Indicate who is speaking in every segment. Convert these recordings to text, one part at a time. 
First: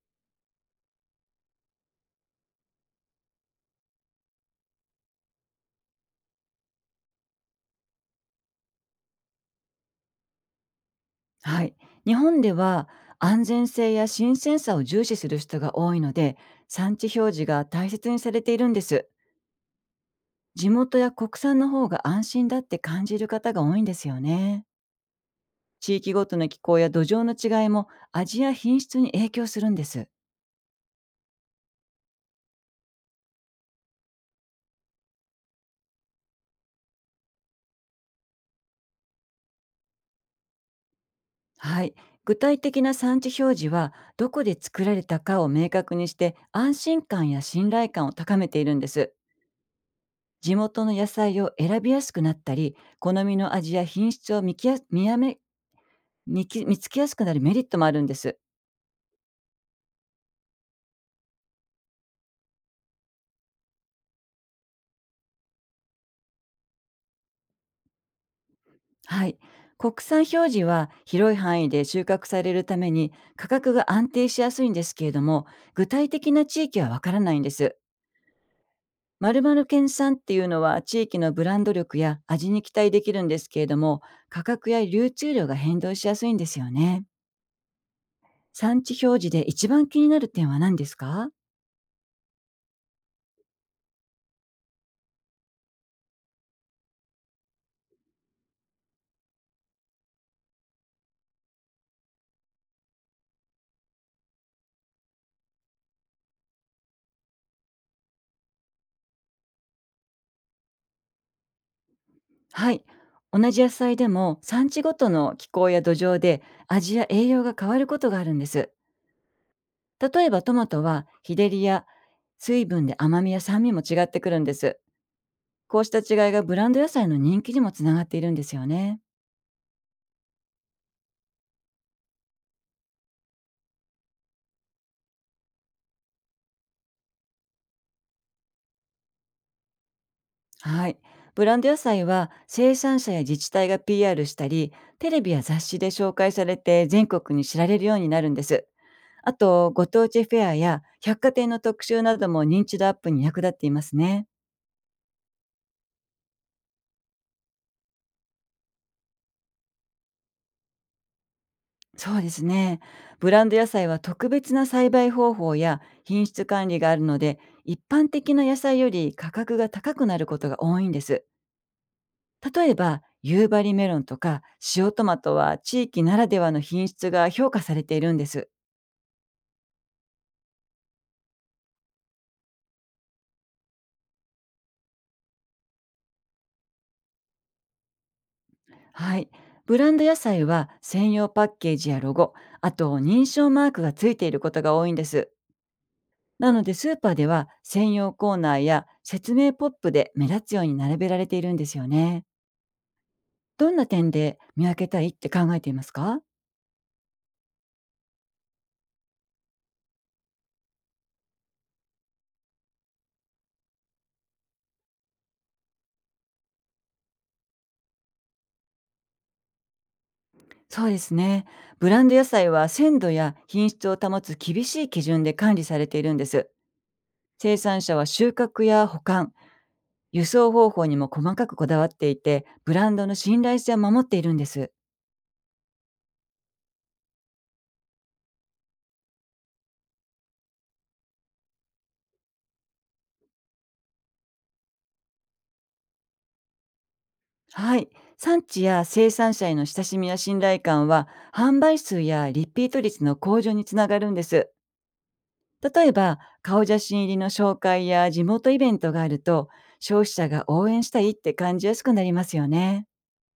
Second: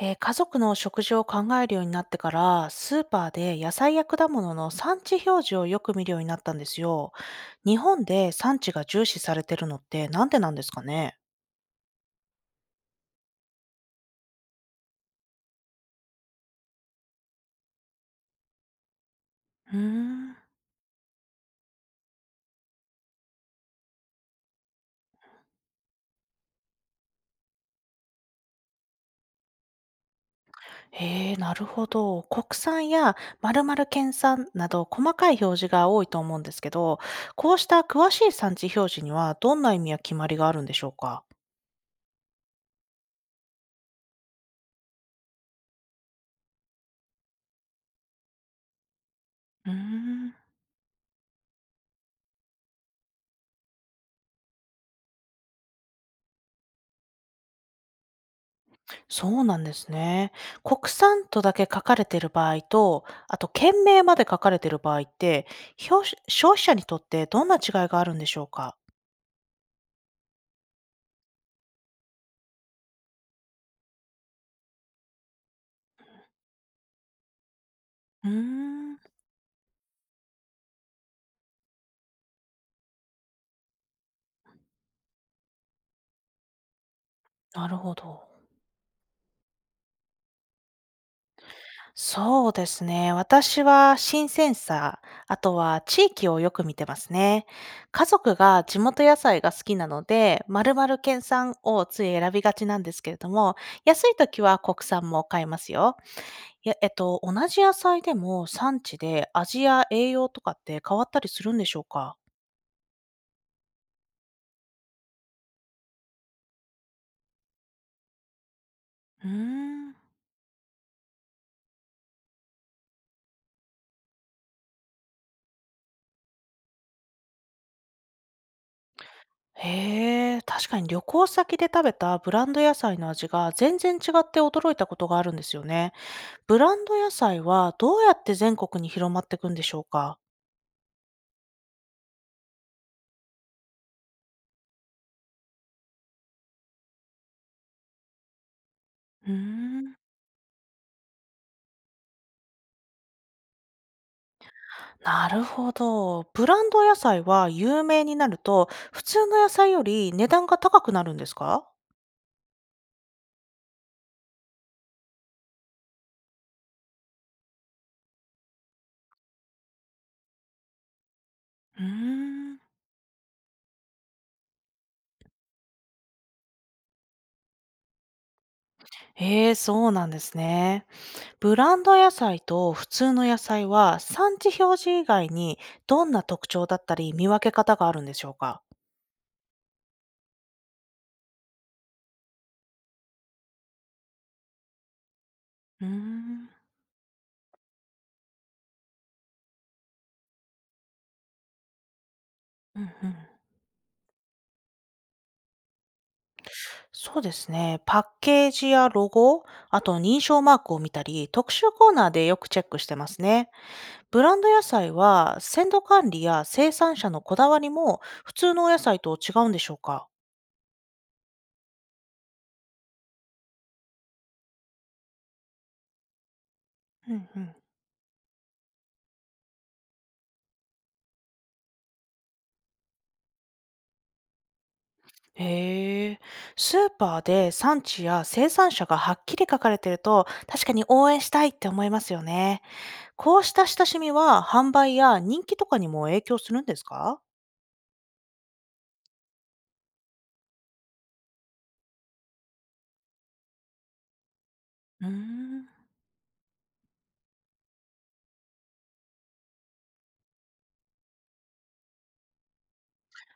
Speaker 1: 家族の食事を考えるようになってから、スーパーで野菜や果物の産地表示をよく見るようになったんですよ。日本で産地が重視されてるのってなんでなんですかね？
Speaker 2: はい。日本では安全性や新鮮さを重視する人が多いので、産地表示が大切にされているんです。
Speaker 1: うーん。
Speaker 2: 地元や国産の方が安心だって感じる方が多いんですよね。地域ごとの気候や土壌の違いも味や品質に影響するんです。
Speaker 1: へえ、なるほど。国産や〇〇県産など細かい表示が多いと思うんですけど、こうした詳しい産地表示にはどんな意味や決まりがあるんでしょうか？
Speaker 2: はい。具体的な産地表示はどこで作られたかを明確にして、安心感や信頼感を高めているんです。
Speaker 1: うーん。
Speaker 2: 地元の野菜を選びやすくなったり、好みの味や品質を見きや見やめ見き見つけやすくなるメリットもあるんです。
Speaker 1: そうなんですね。国産とだけ書かれている場合と、あと県名まで書かれている場合って、表し消費者にとってどんな違いがあるんでしょうか？
Speaker 2: はい。国産表示は広い範囲で収穫されるために価格が安定しやすいんですけれども、具体的な地域はわからないんです。
Speaker 1: うーん、
Speaker 2: 〇〇県産っていうのは地域のブランド力や味に期待できるんですけれども、価格や流通量が変動しやすいんですよね。
Speaker 1: なるほど。
Speaker 2: 産地表示で一番気になる点は何ですか？
Speaker 1: そうですね。私は新鮮さ、あとは地域をよく見てますね。家族が地元野菜が好きなので、丸々県産をつい選びがちなんですけれども、安い時は国産も買いますよ。いや、同じ野菜でも産地で味や栄養とかって変わったりするんでしょうか？
Speaker 2: はい。同じ野菜でも産地ごとの気候や土壌で味や栄養が変わることがあるんです。
Speaker 1: うーん。
Speaker 2: 例えば、トマトは日照りや水分で甘みや酸味も違ってくるんです。こうした違いがブランド野菜の人気にもつながっているんですよね。
Speaker 1: へえ、確かに旅行先で食べたブランド野菜の味が全然違って驚いたことがあるんですよね。ブランド野菜はどうやって全国に広まっていくんでしょうか？
Speaker 2: はい。ブランド野菜は生産者や自治体が PR したり、テレビや雑誌で紹介されて全国に知られるようになるんです。
Speaker 1: うー
Speaker 2: あと、ご
Speaker 1: ん、
Speaker 2: 当地フェアや百貨店の特集なども認知度アップに役立っていますね。
Speaker 1: なるほど。ブランド野菜は有名になると、普通の野菜より値段が高くなるんですか？
Speaker 2: そうですね。ブランド野菜は特別な栽培方法や品質管理があるので、一般的な野菜より価格が高くなることが多いんです。
Speaker 1: うーん。
Speaker 2: 例えば、夕張メロンとか塩トマトは地域ならではの品質が評価されているんです。
Speaker 1: ええ、そうなんですね。ブランド野菜と普通の野菜は産地表示以外にどんな特徴だったり見分け方があるんでしょうか？
Speaker 2: はい。ブランド野菜は専用パッケージやロゴ、あと認証マークがついていることが多いんです。
Speaker 1: うーん、う
Speaker 2: なの
Speaker 1: ん
Speaker 2: で、スーパーでは専用コーナーや説明ポップで目立つように並べられているんですよね。
Speaker 1: うん、
Speaker 2: どんな点で見分けたいって考えていますか？
Speaker 1: そうですね。パッケージやロゴ、あと認証マークを見たり、特集コーナーでよくチェックしてますね。ブランド野菜は鮮度管理や生産者のこだわりも普通のお野菜と違うんでしょうか？
Speaker 2: そうですね。ブランド野菜は鮮度や品質を保つ厳しい基準で管理されているんです。
Speaker 1: うんう
Speaker 2: 生
Speaker 1: ん。
Speaker 2: 産者は収穫や保管、輸送方法にも細かくこだわっていて、ブランドの信頼性を守っているんです。
Speaker 1: へえ、スーパーで産地や生産者がはっきり書かれてると、確かに応援したいって思いますよね。こうした親しみは販売や人気とかにも影響するんですか？
Speaker 2: はい。産地や生産者への親しみや信頼感は、販売数やリピート率の向上につながるんです。
Speaker 1: うーん、
Speaker 2: 例えば、顔写真入りの紹介や地元イベントがあると、消費者が応援したいって感じやすくなりますよね。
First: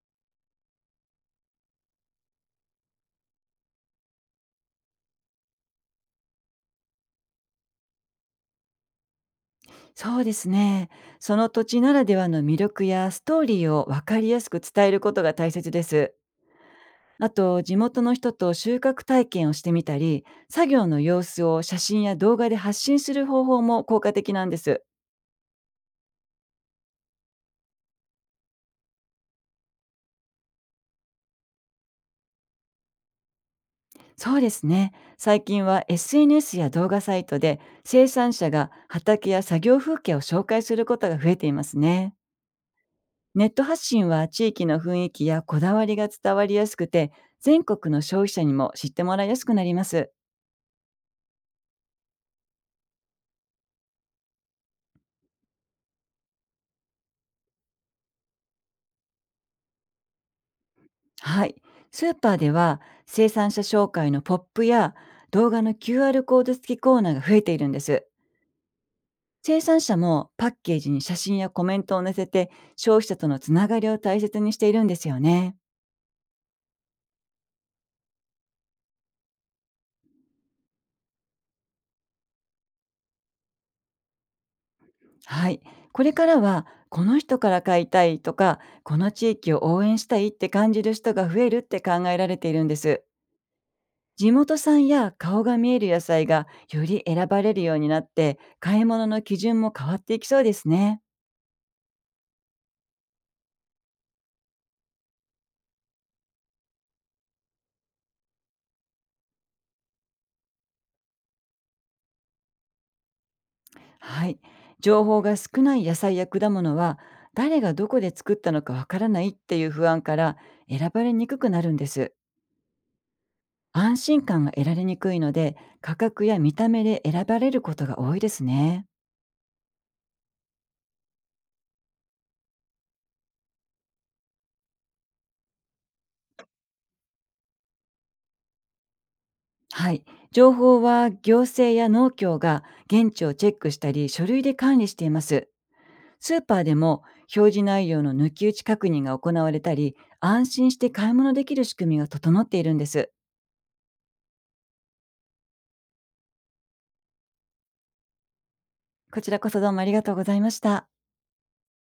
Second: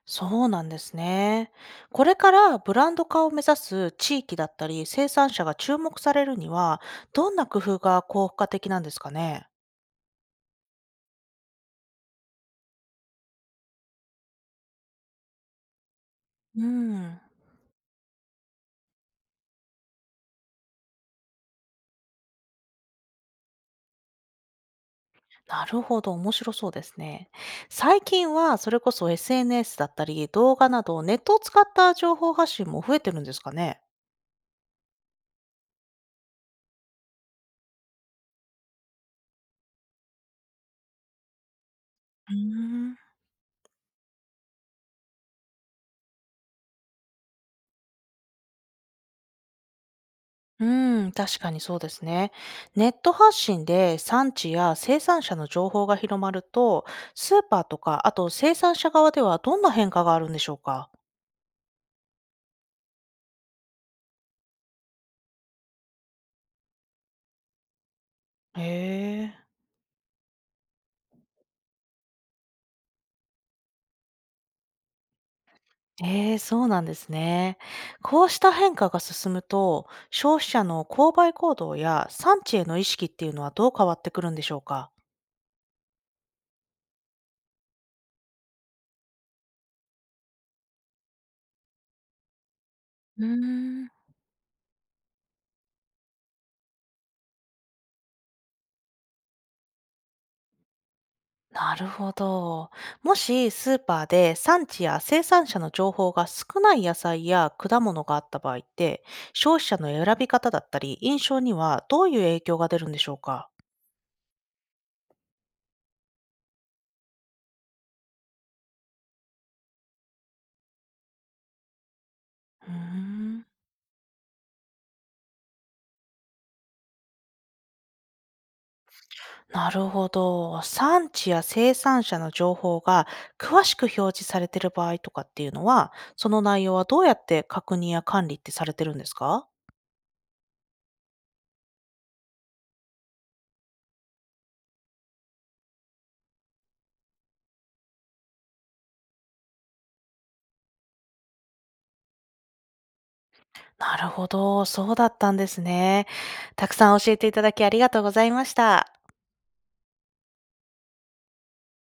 Speaker 1: そうなんですね。これからブランド化を目指す地域だったり生産者が注目されるには、どんな工夫が効果的なんですかね？
Speaker 2: そうですね。その土地ならではの魅力やストーリーを分かりやすく伝えることが大切です。
Speaker 1: うん。
Speaker 2: あと、地元の人と収穫体験をしてみたり、作業の様子を写真や動画で発信する方法も効果的なんです。
Speaker 1: なるほど、面白そうですね。最近はそれこそ SNS だったり、動画などネットを使った情報発信も増えてるんですかね？
Speaker 2: そうですね。最近は SNS や動画サイトで生産者が畑や作業風景を紹介することが増えていますね。
Speaker 1: うーん。
Speaker 2: ネット発信は地域の雰囲気やこだわりが伝わりやすくて、全国の消費者にも知ってもらいやすくなります。
Speaker 1: うん、確かにそうですね。ネット発信で産地や生産者の情報が広まると、スーパーとか、あと生産者側ではどんな変化があるんでしょうか？
Speaker 2: はい。スーパーでは生産者紹介のポップや動画の QR コード付きコーナーが増えているんです。
Speaker 1: へえ。
Speaker 2: 生産者もパッケージに写真やコメントを載せて、消費者とのつながりを大切にしているんですよね。
Speaker 1: ええ、そうなんですね。こうした変化が進むと、消費者の購買行動や産地への意識っていうのはどう変わってくるんでしょうか？
Speaker 2: はい。これからは、この人から買いたいとか、この地域を応援したいって感じる人が増えるって考えられているんです。
Speaker 1: うーん。
Speaker 2: 地元産や顔が見える野菜がより選ばれるようになって、買い物の基準も変わっていきそうですね。
Speaker 1: なるほど。もしスーパーで産地や生産者の情報が少ない野菜や果物があった場合って、消費者の選び方だったり印象にはどういう影響が出るんでしょうか？
Speaker 2: はい。情報が少ない野菜や果物は、誰がどこで作ったのかわからないっていう不安から選ばれにくくなるんです。
Speaker 1: うーん。
Speaker 2: 安心感が得られにくいので、価格や見た目で選ばれることが多いですね。
Speaker 1: なるほど。産地や生産者の情報が詳しく表示されている場合とかっていうのは、その内容はどうやって確認や管理ってされてるんですか？
Speaker 2: はい。情報は行政や農協が現地をチェックしたり書類で管理しています。スーパーでも表示内容の抜き打ち確認が行われたり、安心して買い物できる仕組みが整っているんです。
Speaker 1: なるほど。そうだったんですね。たくさん教えていただきありがとうございました。
Speaker 2: こちらこそどうもありがとうございました。